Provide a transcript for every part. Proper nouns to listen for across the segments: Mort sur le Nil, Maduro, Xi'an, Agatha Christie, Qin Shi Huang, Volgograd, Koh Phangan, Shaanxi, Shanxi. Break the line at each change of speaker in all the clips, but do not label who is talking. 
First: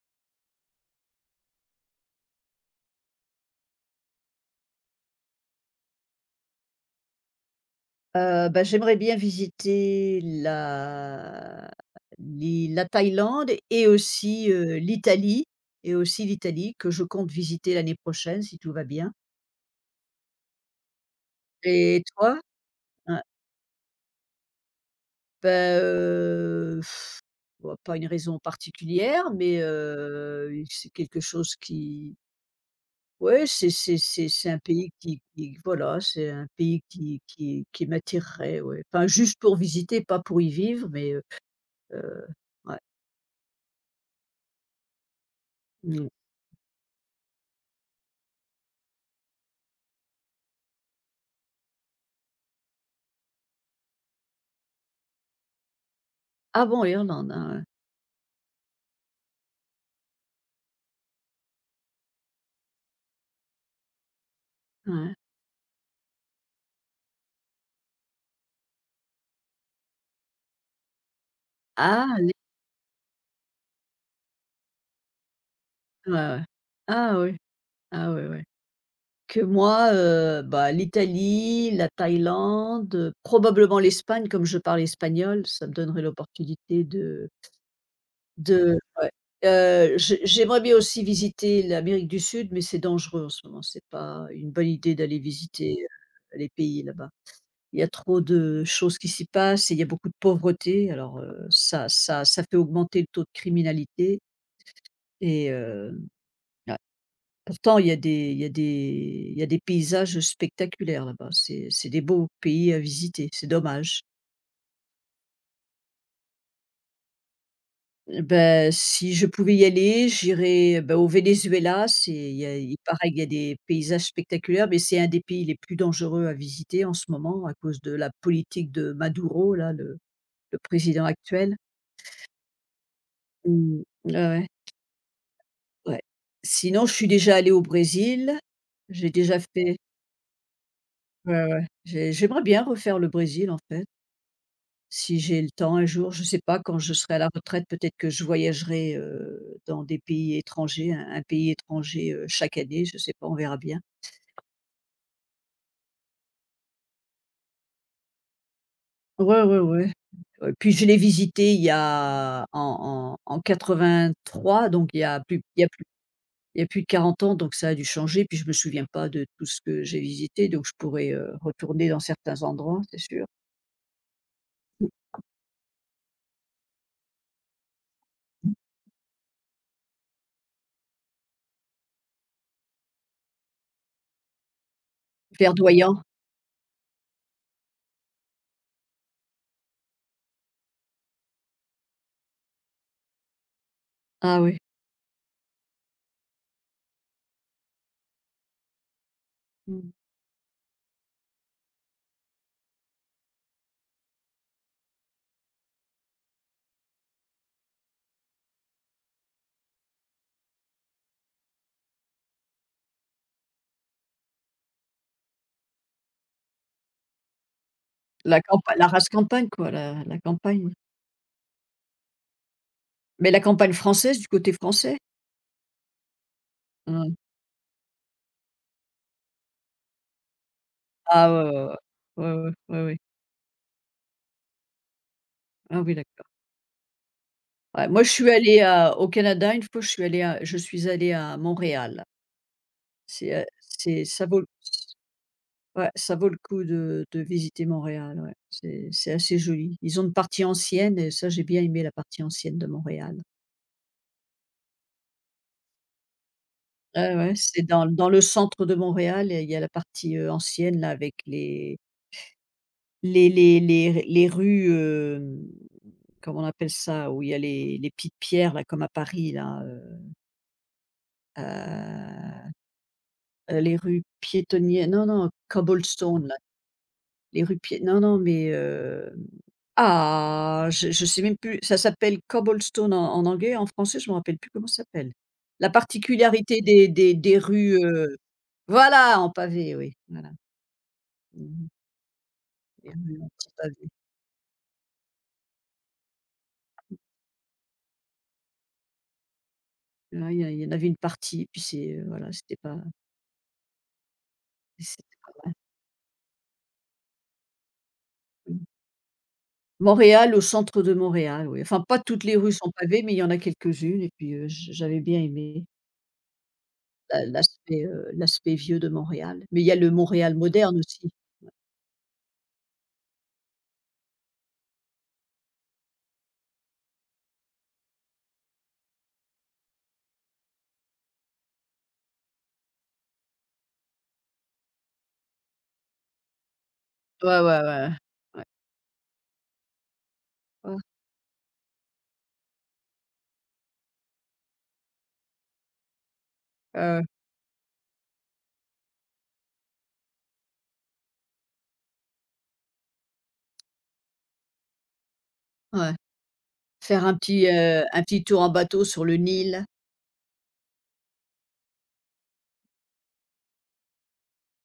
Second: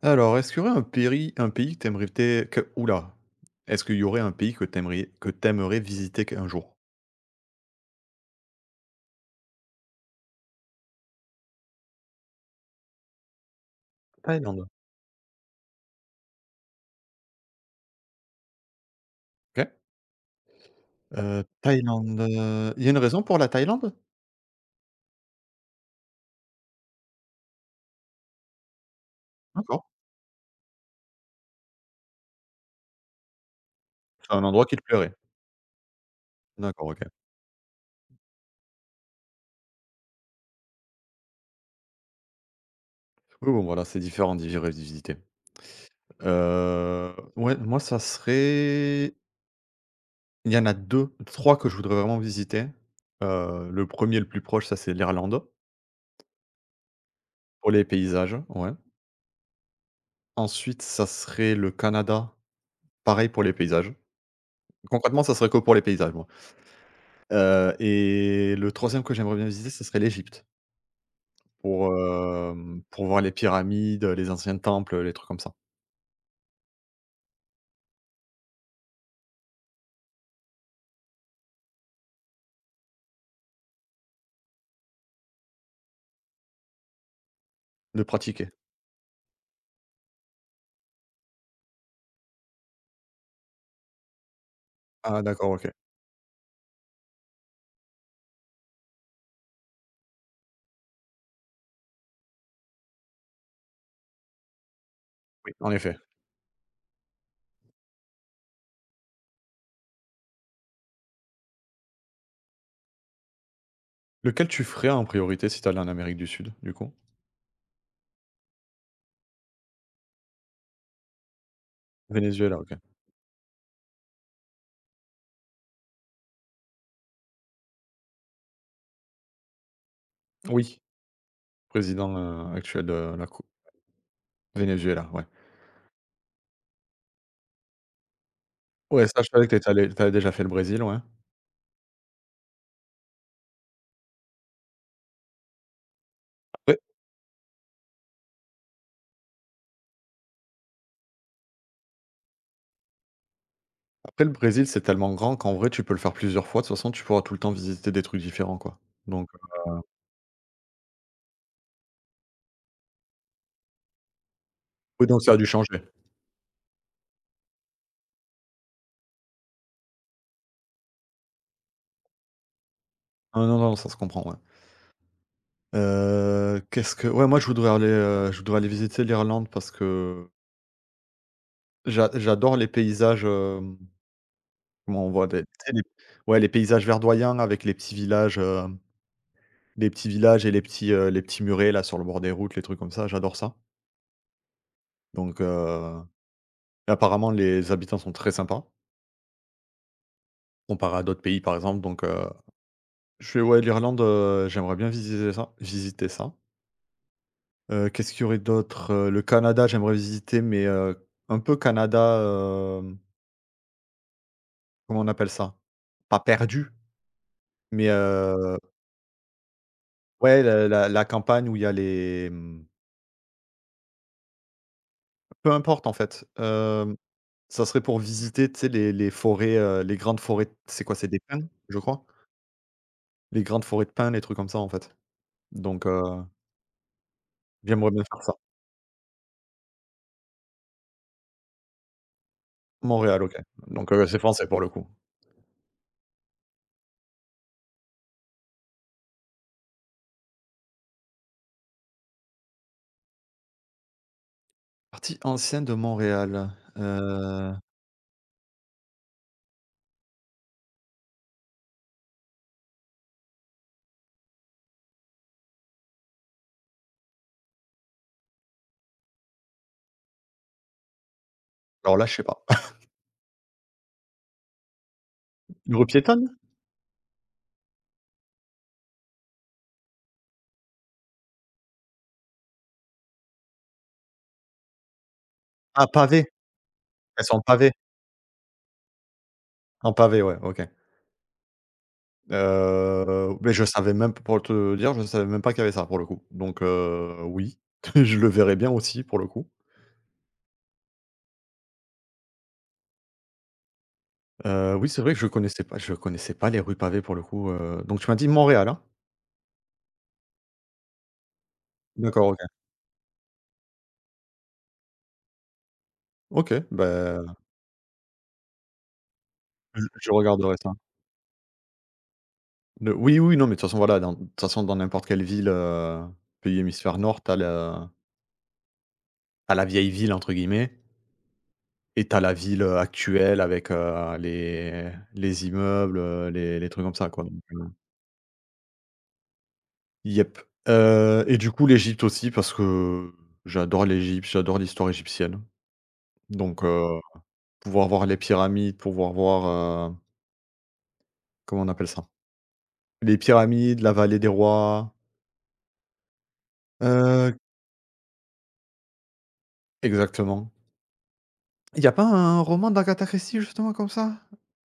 Alors, est-ce qu'il y aurait un pays, que t'aimerais aimerais té que ouh là! Est-ce qu'il y aurait un pays que t'aimerais visiter un jour?
Bah, j'aimerais bien visiter la Thaïlande et aussi,
Thaïlande.
l'Italie que je compte visiter l'année prochaine si tout va bien.
OK.
Et
Thaïlande,
toi?
il y a une raison
Hein,
pour la Thaïlande?
bah, heu, bah, pas une raison particulière, mais,
D'accord,
c'est quelque chose qui ouais, c'est
c'est un
un
endroit qui te
pays
plairait?
qui voilà, c'est un pays
D'accord, OK.
qui m'attirerait, ouais. Enfin, juste pour visiter, pas pour y vivre, mais, heu, ouais.
Oui, bon, voilà, c'est différent d'y vivre et d'y visiter.
Mmh.
Ouais, moi, ça serait il y en a deux, trois que je voudrais vraiment visiter. Le premier, le plus proche, ça c'est l'Irlande,
Ah bon, Irlande, hein, ouais.
pour les paysages, ouais. Ensuite, ça serait le Canada, pareil pour les paysages.
Ouais.
Concrètement, ça serait que pour les paysages, moi. Et le troisième que j'aimerais bien visiter, ce serait l'Égypte pour,
Ah, les
pour voir les pyramides, les anciens temples, les trucs comme ça.
ouais, ouais. Ah oui, ah oui ouais. Que moi, bah, l'Italie, la Thaïlande, probablement l'Espagne, comme je parle espagnol, ça me donnerait l'opportunité de
De pratiquer.
ouais. J'aimerais bien aussi visiter l'Amérique du Sud, mais c'est dangereux en ce moment, c'est pas une bonne idée d'aller
Ah d'accord, OK.
visiter, les pays là-bas. Il y a trop de choses qui s'y passent et il y a beaucoup de pauvreté, alors, ça fait augmenter le taux de criminalité et
Oui, en
heu
effet.
ouais. Pourtant, il y a des paysages spectaculaires là-bas. C'est des beaux pays à visiter, c'est dommage.
Lequel tu ferais en priorité si tu allais en Amérique du Sud, du coup?
Eh beh, si je pouvais y aller, j'irais, bah, au Venezuela, c'est il y a
Venezuela,
il
OK.
paraît qu'il y a des paysages spectaculaires, mais c'est un des pays les plus dangereux à visiter en ce moment à cause de la politique de Maduro là, le
Oui,
président actuel.
président, actuel de la coupe.
Mmh. Ouais, ouais,
Venezuela, ouais.
ouais. Sinon, je suis déjà allée au Brésil.
Ouais,
J'ai
ça je
déjà
savais que
fait.
tu avais déjà fait le Brésil, ouais.
Ouais, ouais. J'aimerais bien refaire le Brésil en fait. Si j'ai le temps un jour, je ne sais pas,
Après
quand je serai à la retraite, peut-être que je voyagerai, dans des pays étrangers, un pays étranger, chaque année, je ne sais pas, on verra bien.
après le Brésil, c'est tellement grand qu'en vrai, tu peux le faire plusieurs fois. De toute façon, tu pourras tout le temps visiter des trucs différents, quoi. Donc,
Ouais, ouais, ouais. Puis je l'ai visité il y a en 83, donc
oui, donc ça a dû changer.
il y a plus de 40 ans, donc ça a dû changer. Puis je me souviens pas de tout ce que j'ai visité, donc je pourrais, retourner dans certains endroits, c'est sûr.
Ah non, non, ça se comprend, ouais. Qu'est-ce que ouais, moi, je voudrais aller, visiter l'Irlande parce que j'adore les paysages, hem, comment on voit des tu sais, les
Verdoyant,
ouais, les paysages verdoyants avec les petits villages, et les petits murets, là, sur le bord des routes, les trucs comme ça, j'adore ça.
ah oui.
Donc apparemment, les habitants sont très sympas
Mmh.
comparé à d'autres pays, par exemple. Donc je fais ouais, l'Irlande, j'aimerais bien visiter ça. Qu'est-ce qu'il y aurait d'autre? Le Canada, j'aimerais visiter, mais un peu Canada, hem Comment on appelle ça? Pas perdu, mais
La campa la rase campagne quoi, la
ouais, la
campagne.
la la campagne où il y a les,
Mais la campagne française, du côté français.
peu importe en fait,
Mmh.
ça serait pour visiter, tu sais, les forêts, les grandes forêts de c'est quoi? C'est des
Ah
pins,
ouais, ouais,
je crois?
ouais, ouais, ouais, ouais, ouais.
Les grandes forêts de pins, les trucs comme ça, en fait,
Ah
donc
oui, d'accord. Ouais,
j'aimerais
moi,
bien
je
faire
suis
ça.
allée à au Canada, une fois, je suis allée à Montréal.
Montréal,
C'est,
OK,
heu,
donc
c'est
c'est
ça vaut
français
le
pour le coup.
ouais, ça vaut le coup de visiter Montréal, ouais. C'est assez joli. Ils ont une partie ancienne et ça, j'ai bien aimé la partie ancienne de Montréal.
Partie ancienne de Montréal,
Ah ouais, c'est dans le centre de Montréal, il y a la partie, ancienne là avec les rues, hem, comment on appelle ça? Où il y a les petites pierres là comme à Paris là.
alors là, je sais pas.
Heu, les rues piétonnières non, non,
Une rue
cobblestone
piétonne?
là, les rues pié non, non, mais ah! Je sais même plus, ça s'appelle cobblestone en anglais, en français, je me rappelle plus comment ça s'appelle. La
Ah, pavé.
particularité des
Elles sont pavées?
rues, voilà, en pavé,
En
oui,
pavé,
voilà.
ouais, OK.
Mmh. Les rues en petits
Je
pavés.
savais même pour te dire, je savais même pas qu'il y avait ça pour le coup. Donc oui, je le verrais bien aussi pour le coup.
Ouais, il y en avait une partie, puis c'est, voilà,
Oui, c'est
c'était
vrai que
pas mal.
je connaissais pas les rues pavées pour le coup, donc tu m'as dit
Mmh.
Montréal, hein?
Montréal, au centre de Montréal, oui. Enfin, pas toutes
D'accord,
les
OK.
rues sont pavées, mais il y en a quelques-unes et puis, j'avais bien aimé
OK,
la
bah,
l'aspect, l'aspect vieux de Montréal. Mais il y a le
je
Montréal
regarderai ça.
moderne aussi.
Le oui, oui, non, mais de toute façon, voilà, dans de toute façon, dans n'importe quelle ville, pays hémisphère nord, t'as la tu la «vieille ville» entre guillemets et t'as la ville, actuelle avec, les immeubles, les trucs comme ça quoi.
Ouais, ouais, ouais, ouais.
Yep,
Ouais.
et du coup l'Égypte aussi parce que j'adore l'Égypte, j'adore l'histoire égyptienne. Donc
Heu,
pouvoir voir les pyramides, pouvoir voir, heu, comment on appelle ça? Les pyramides, la vallée des rois,
ouais. Faire
heu
un petit tour en bateau sur le Nil.
exactement. Il y a pas un roman d'Agatha Christie justement comme ça?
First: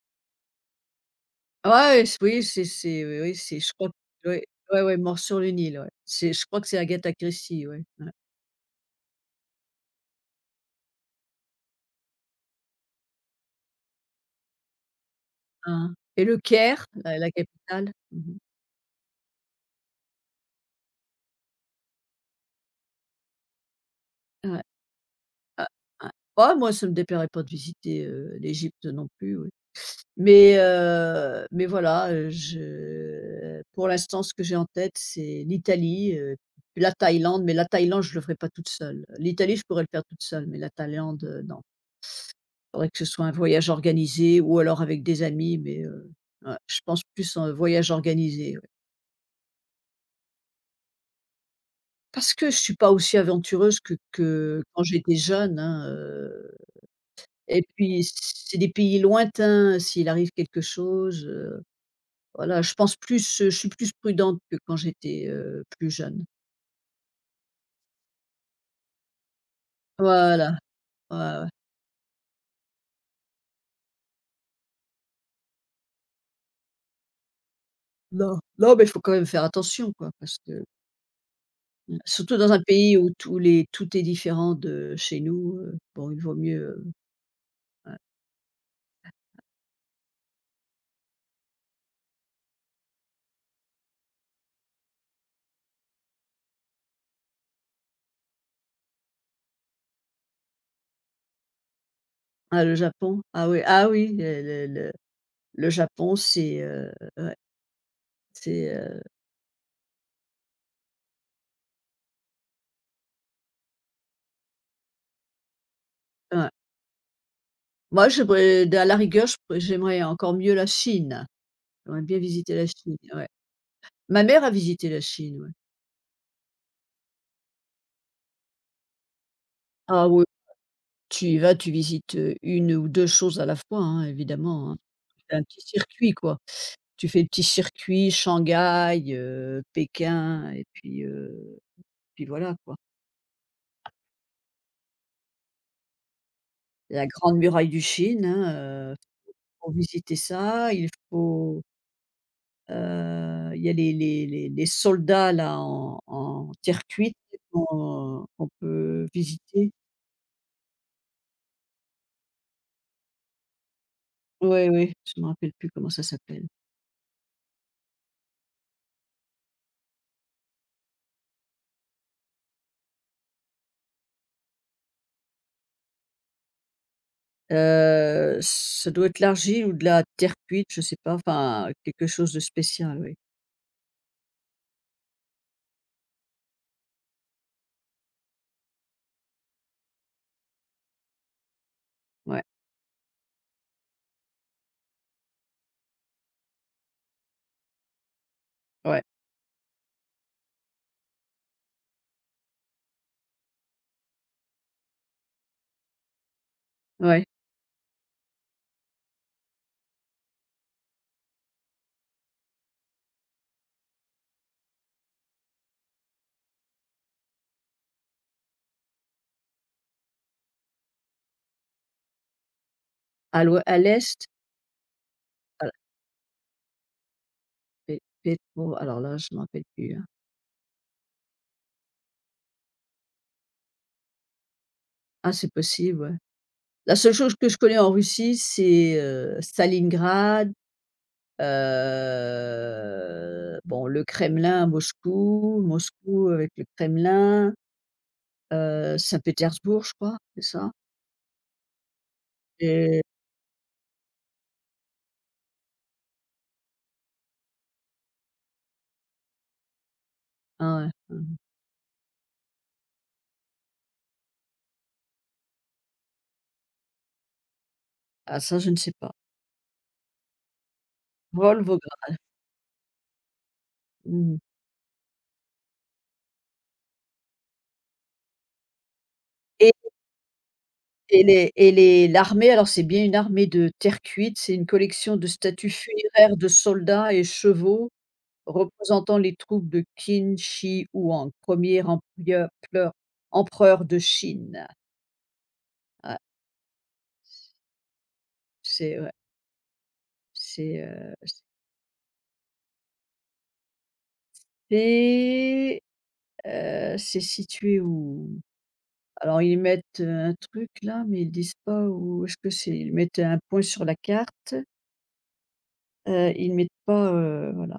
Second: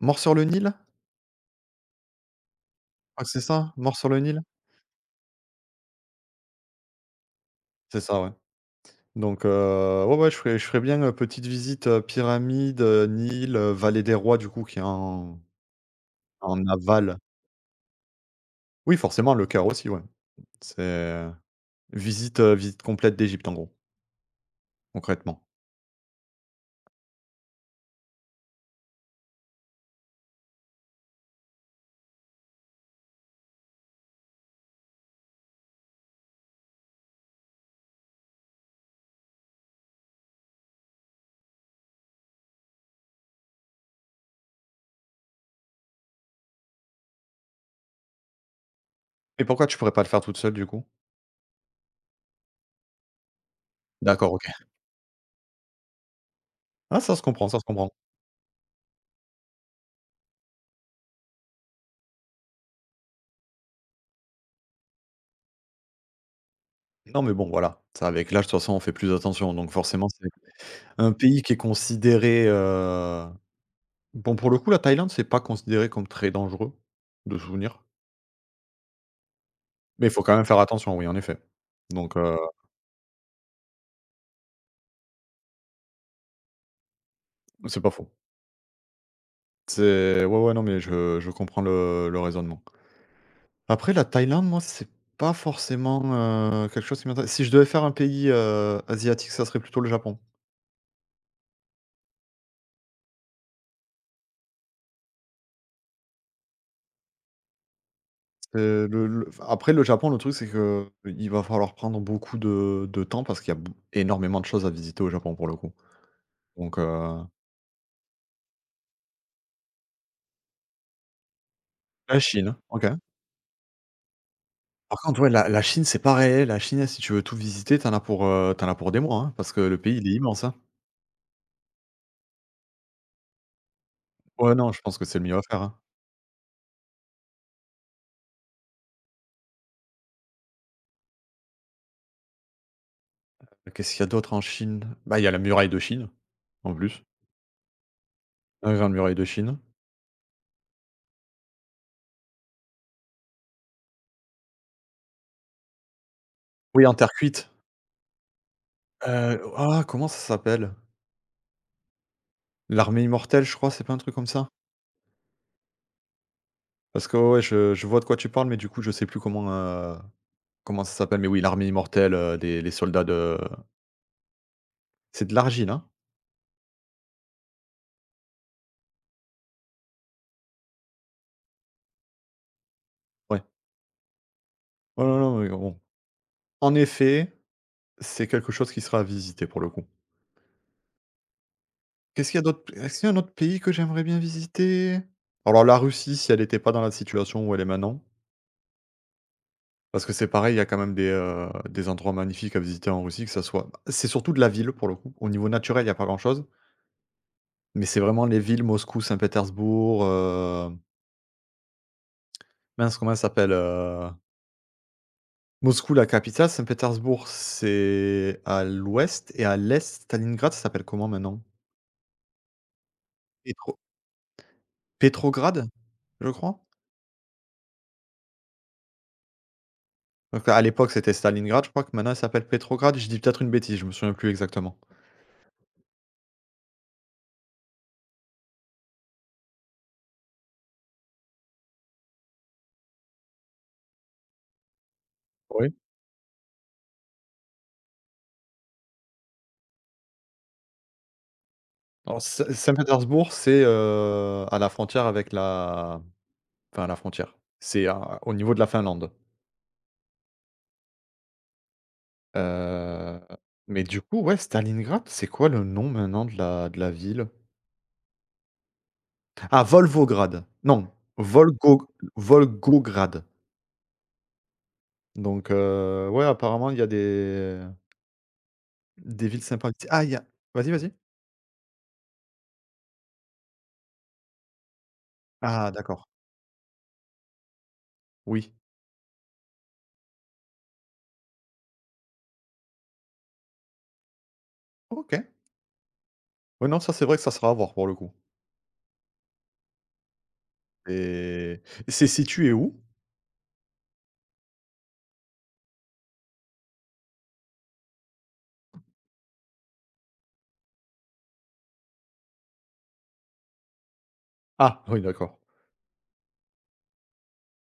«Mort sur le Nil»?
Ouais, s oui, c'est
Je
oui,
crois que
oui,
c'est
c'est
ça,
je crois
«Mort sur le
que-
Nil»?
ouais, ouais, ouais, Mort sur le Nil, ouais. C'est je crois que c'est Agatha Christie, ouais,
C'est
ouais.
ça, ouais. Donc ouais, ouais, je ferais bien, petite visite, pyramides, Nil, vallée des rois du coup qui est
Hein. Et le
en
Caire,
aval.
la capitale. Mmh.
Oui forcément le Caire aussi, ouais. C'est, visite complète d'Égypte en gros,
Ouais.
concrètement.
Ah, ouais. Oh moi, ça me déplairait pas de visiter, l'Égypte non plus, oui. Mais voilà, je pour l'instant, ce que j'ai en tête, c'est l'Italie, la Thaïlande, mais la Thaïlande, je ne le ferai pas toute seule. L'Italie, je pourrais le faire toute seule, mais la Thaïlande, non. Il faudrait que ce soit un voyage organisé ou alors avec des amis, ouais, je pense plus en voyage organisé, ouais.
Et pourquoi tu pourrais pas le faire toute seule du coup?
Parce que je suis pas aussi aventureuse
D'accord, OK.
que quand j'étais jeune, hein,
Ah ça se comprend, ça
et
se comprend.
puis c'est des pays lointains, s'il arrive quelque chose. Voilà, je pense plus, je suis plus prudente que quand j'étais, plus jeune.
Non mais bon voilà, ça avec l'âge de toute façon on fait plus attention donc forcément c'est
Voilà,
un
ouais,
pays
ouais.
qui est considéré, bon pour le coup la Thaïlande c'est pas considéré comme très dangereux, de souvenir.
Non, non, mais il faut quand même faire attention,
Mais il
quoi,
faut quand
parce
même faire
que
attention oui en effet.
mmh,
Donc
surtout dans un pays où tous les tout est différent de chez nous, bon, il vaut mieux,
c'est pas faux. C'est ouais, ouais, non mais je comprends le raisonnement. Après la Thaïlande, moi, c'est pas forcément, quelque chose qui m'intéresse. Si je devais faire un pays, asiatique, ça serait plutôt le Japon.
ah, le Japon? Ah oui, ah oui, le Japon, c'est, ouais, c'est,
Le enfin, après le Japon, le truc, c'est que il va falloir prendre beaucoup de temps parce qu'il y a bou énormément de choses à visiter au Japon, pour le coup.
ouais.
Donc
Moi, j'aimerais à la rigueur, je pourrais j'aimerais encore mieux la Chine. J'aimerais
La
bien visiter
Chine.
la
OK.
Chine, ouais. Ma mère a visité
Par
la
contre, ouais,
Chine,
la
ouais.
la Chine, c'est pareil. La Chine, si tu veux tout visiter, t'en as pour, tu as pour des mois, hein, parce que le pays, il
Ah
est
oui.
immense, hein.
Tu y vas, tu visites, 1 ou 2 choses à la fois, hein,
Ouais,
évidemment,
non,
hein.
je pense que c'est le
Tu
mieux
fais
à
un
faire,
petit
hein.
circuit, quoi. Tu fais le petit circuit Shanghai, Pékin et puis, puis voilà, quoi.
Qu'est-ce qu'il y a d'autre en Chine? Bah, il y a la muraille de Chine, en plus.
La grande muraille du Chine,
La
hein,
grande muraille de Chine.
faut visiter ça, il y a les soldats là en
Oui,
terre
en terre
cuite
cuite.
qu'on peut visiter.
Ah comment ça s'appelle? L'armée immortelle, je crois, c'est pas un truc comme ça?
Ouais, ouais, je ne me rappelle plus comment ça s'appelle.
Parce que ouais, je vois de quoi tu parles, mais du coup, je sais plus comment, comment ça s'appelle, mais oui, l'armée immortelle, des les soldats de c'est de l'argile, hein?
Ça doit être l'argile ou de la terre cuite, je sais pas, enfin quelque chose de spécial, oui.
Ouais. Ouais, ouais, non, mais bon. En effet, c'est quelque chose qui sera à visiter pour le coup. Qu'est-ce qu'il y a
Ouais,
d'autre p est-ce qu'il y a un autre pays que j'aimerais bien visiter? Alors la Russie, si elle était pas dans la situation où elle est maintenant,
ouais,
parce que c'est pareil, il y a quand même des endroits magnifiques à visiter en Russie, que ça soit bah, c'est surtout de la ville pour le coup. Au niveau naturel, il y a pas grand-chose.
ouais.
Mais c'est vraiment les villes Moscou, Saint-Pétersbourg, mince comment ça s'appelle? Moscou, la capitale, Saint-Pétersbourg, c'est à l'ouest et à l'est, Stalingrad, ça s'appelle comment maintenant? Pétro
À l'est,
Pétrograd,
à
je crois?
Pétro alors là, je m'en rappelle plus, hein.
Donc à l'époque, c'était Stalingrad, je crois que maintenant elle s'appelle Pétrograd. Je dis peut-être une bêtise, je me souviens plus exactement.
Ah c'est possible, ouais. La seule chose que je connais en Russie, c'est, Stalingrad, bon le Kremlin, à Moscou,
Oui.
Moscou avec le Kremlin, Saint-Pétersbourg, je crois, c'est ça?
Alors
Et
Saint-Pétersbourg, c'est, à la frontière avec la enfin à la frontière, c'est à au niveau de la Finlande.
ah ouais, mmh.
Heu, mais du coup, ouais, Stalingrad, c'est quoi le nom maintenant de la ville?
Ah ça, je ne sais pas.
Ah, Volvograd. Non,
Volgograd,
Volgo Volgograd.
mmh.
Donc ouais, apparemment, il y a des villes sympas ici. Ah, il y a vas-y, vas-y.
Et les l'armée, alors c'est bien une armée de terre cuite, c'est une collection de
Ah
statues
d'accord,
funéraires de soldats et chevaux
oui.
représentant les troupes de Qin Shi Huang, 1er empereur pleur empereur de Chine.
OK.
Ouais,
Ouais, non, ça, c'est vrai que ça sera à voir, pour le coup.
ouais, c'est,
Et c'est situé où?
c'est situé où? Alors ils mettent un truc là, mais ils disent pas où est-ce que c'est. Ils mettent un point sur la carte,
Ah oui, d'accord.
ils mettent pas, voilà.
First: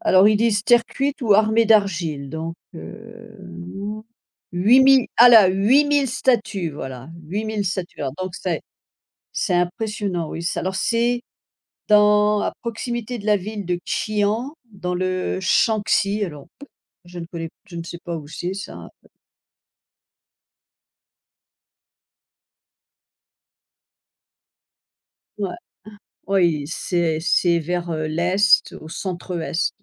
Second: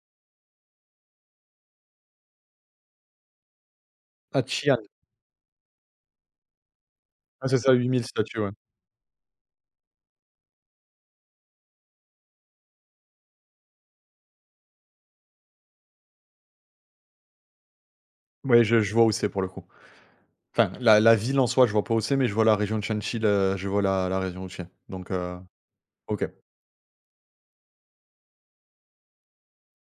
Alors ils disent terre cuite ou armée d'argile donc
À Xi'an.
8 000, ah là, huit mille statues, voilà, huit
Ah, c'est
mille
ça, huit
statues.
mille
Alors donc
statues, ouais.
c'est impressionnant, oui. C'est dans à proximité de la ville de Qian, dans le Shaanxi. Alors je ne sais pas où c'est
Ouais,
ça.
je vois où c'est, pour le coup. Enfin, la ville en soi, je vois pas où c'est, mais je vois la région de Shanxi, le je vois la région où c'est. Donc heu.
Ouais,
OK.
oui, c'est vers, l'est, au centre-est.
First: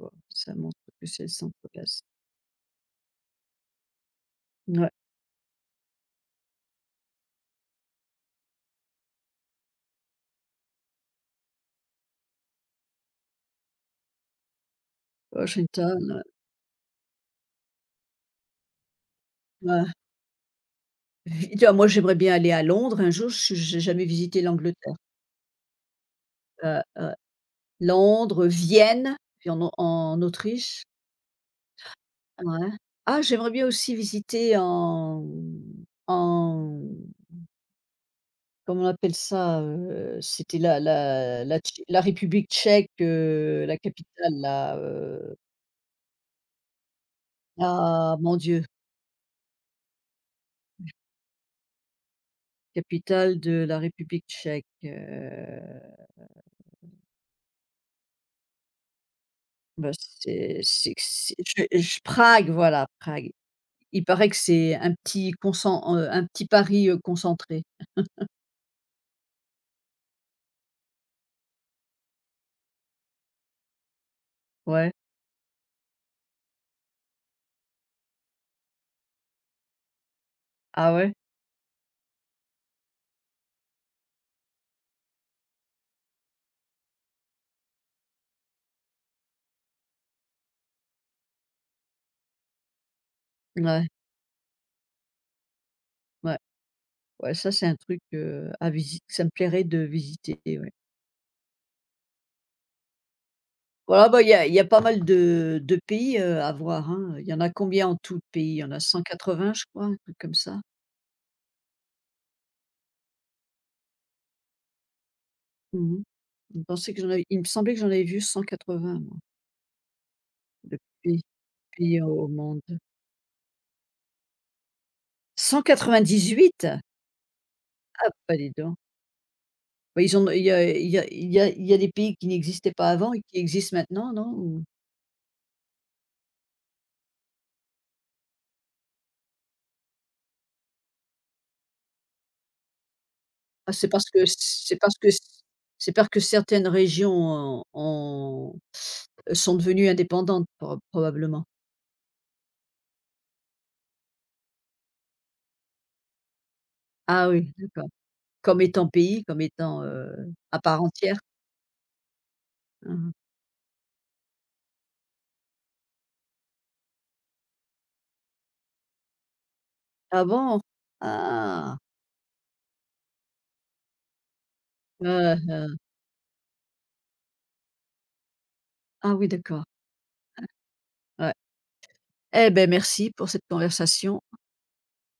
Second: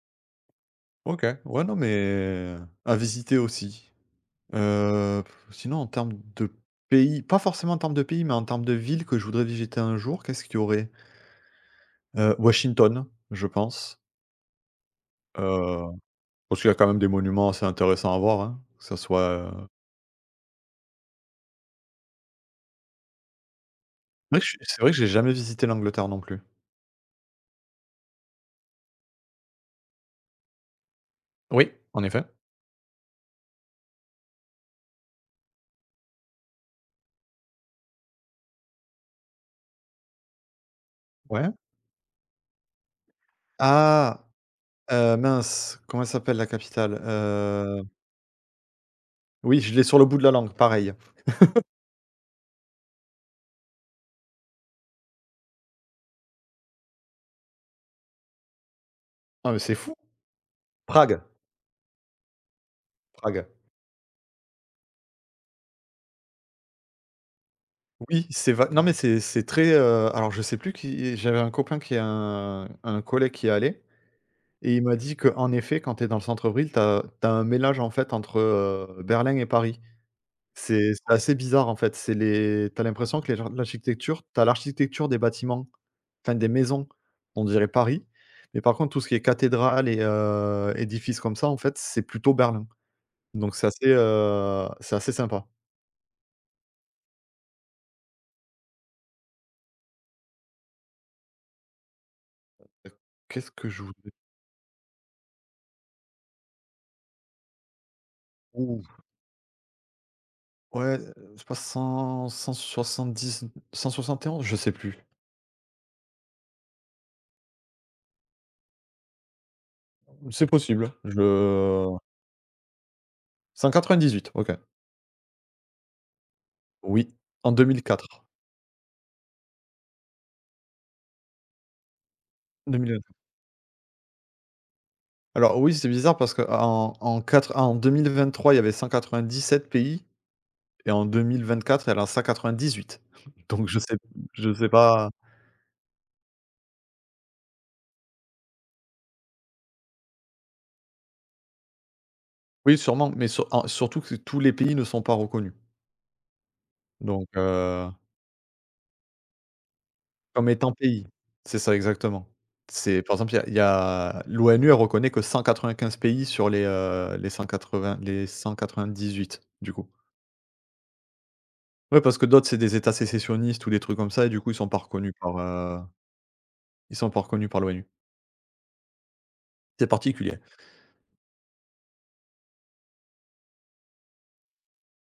Tu Ça montre que c'est
OK.
le
Ouais, non,
centre-est.
mais à visiter aussi.
Ouais,
Heu, sinon en termes de pays, pas forcément en termes de pays, mais en termes de villes que je voudrais visiter un jour, qu'est-ce qu'il y aurait? Washington, je pense, heu,
Washington, ouais.
parce qu'il y a quand même des monuments assez intéressants à voir, hein, que ça soit,
Ouais. Vita Moi, j'aimerais bien aller à Londres un jour, je j'ai jamais
c'est vrai
visité
que je c'est vrai
l'Angleterre.
que j'ai jamais visité l'Angleterre non plus.
Heu, heu, Londres, Vienne, puis en Autriche.
Oui, en effet.
Ouais. Ah, j'aimerais bien aussi visiter en en comment on appelle ça? C'était
Ouais.
la République tchèque, la
Ah,
capitale là,
mince, comment elle s'appelle la capitale?
ah mon Dieu,
Oui, je l'ai sur le bout de la langue, pareil.
capitale de la République tchèque,
Ah mais c'est
bah,
fou!
c'est
Prague,
je Prague, voilà, Prague.
Prague.
Il paraît que c'est un petit concent un petit Paris, concentré.
Oui, c'est va non mais c'est très, alors je sais plus qui j'avais un copain qui est un collègue qui est allé et il
Ouais.
m'a dit que, en effet, quand tu es dans le centre-ville, t'as as un mélange, en fait, entre, Berlin et Paris.
Ah
C'est
ouais?
assez bizarre, en fait, c'est les t'as l'impression que les gens l'architecture t'as l'architecture des bâtiments, enfin des maisons, on dirait Paris, mais par contre tout ce qui est cathédrale édifices comme ça, en fait, c'est plutôt Berlin. Donc
Ouais,
c'est assez sympa.
ouais, ouais, ça c'est un truc, à visiter. Ça me plairait de visiter, ouais.
Qu'est-ce que je voulais?
Voilà, bah, il y a pas mal de pays, à voir, hein. Il y en a combien en tout de pays? Il y en a 180 je crois, un truc comme ça.
Ouais, je pense cent soixante-dix, cent soixante et onze, je sais plus.
Mmh. Je pensais que j'en avais Il me semblait que j'en avais vu 180 moi,
C'est
de
possible, je
pays au monde.
cent quatre-vingt-dix-huit. OK.
198?
Oui, en
Ah pas dis donc. Bah, ils ont il y a il y a il y a il y a des pays qui n'existaient pas
2004. 2000
avant et qui existent maintenant, non? Ou
alors oui, c'est bizarre parce que en quatre en 2023, il y avait 197 pays et en 2024, elle a 198. Donc
ah, c'est parce que
je sais pas.
certaines régions ont sont devenues indépendantes probablement.
Oui, sûrement, mais surtout que tous les pays ne sont pas reconnus. Donc
Ah oui, d'accord.
heu.
Comme étant pays, comme étant,
Comme
à
étant
part
pays.
entière?
C'est ça, exactement. C'est par
Mmh.
exemple, il y a l'ONU, elle reconnaît que 195 pays sur les, heu, les 180 les 198, du coup.
Ah bon? Ah!
Ouais, parce que d'autres, c'est des états sécessionnistes ou des trucs comme ça et du coup, ils sont pas reconnus
Heu,
par,
heu,
ils sont pas reconnus par l'ONU.
ah oui, d'accord.
C'est particulier.
Ouais. Eh ben merci pour cette conversation.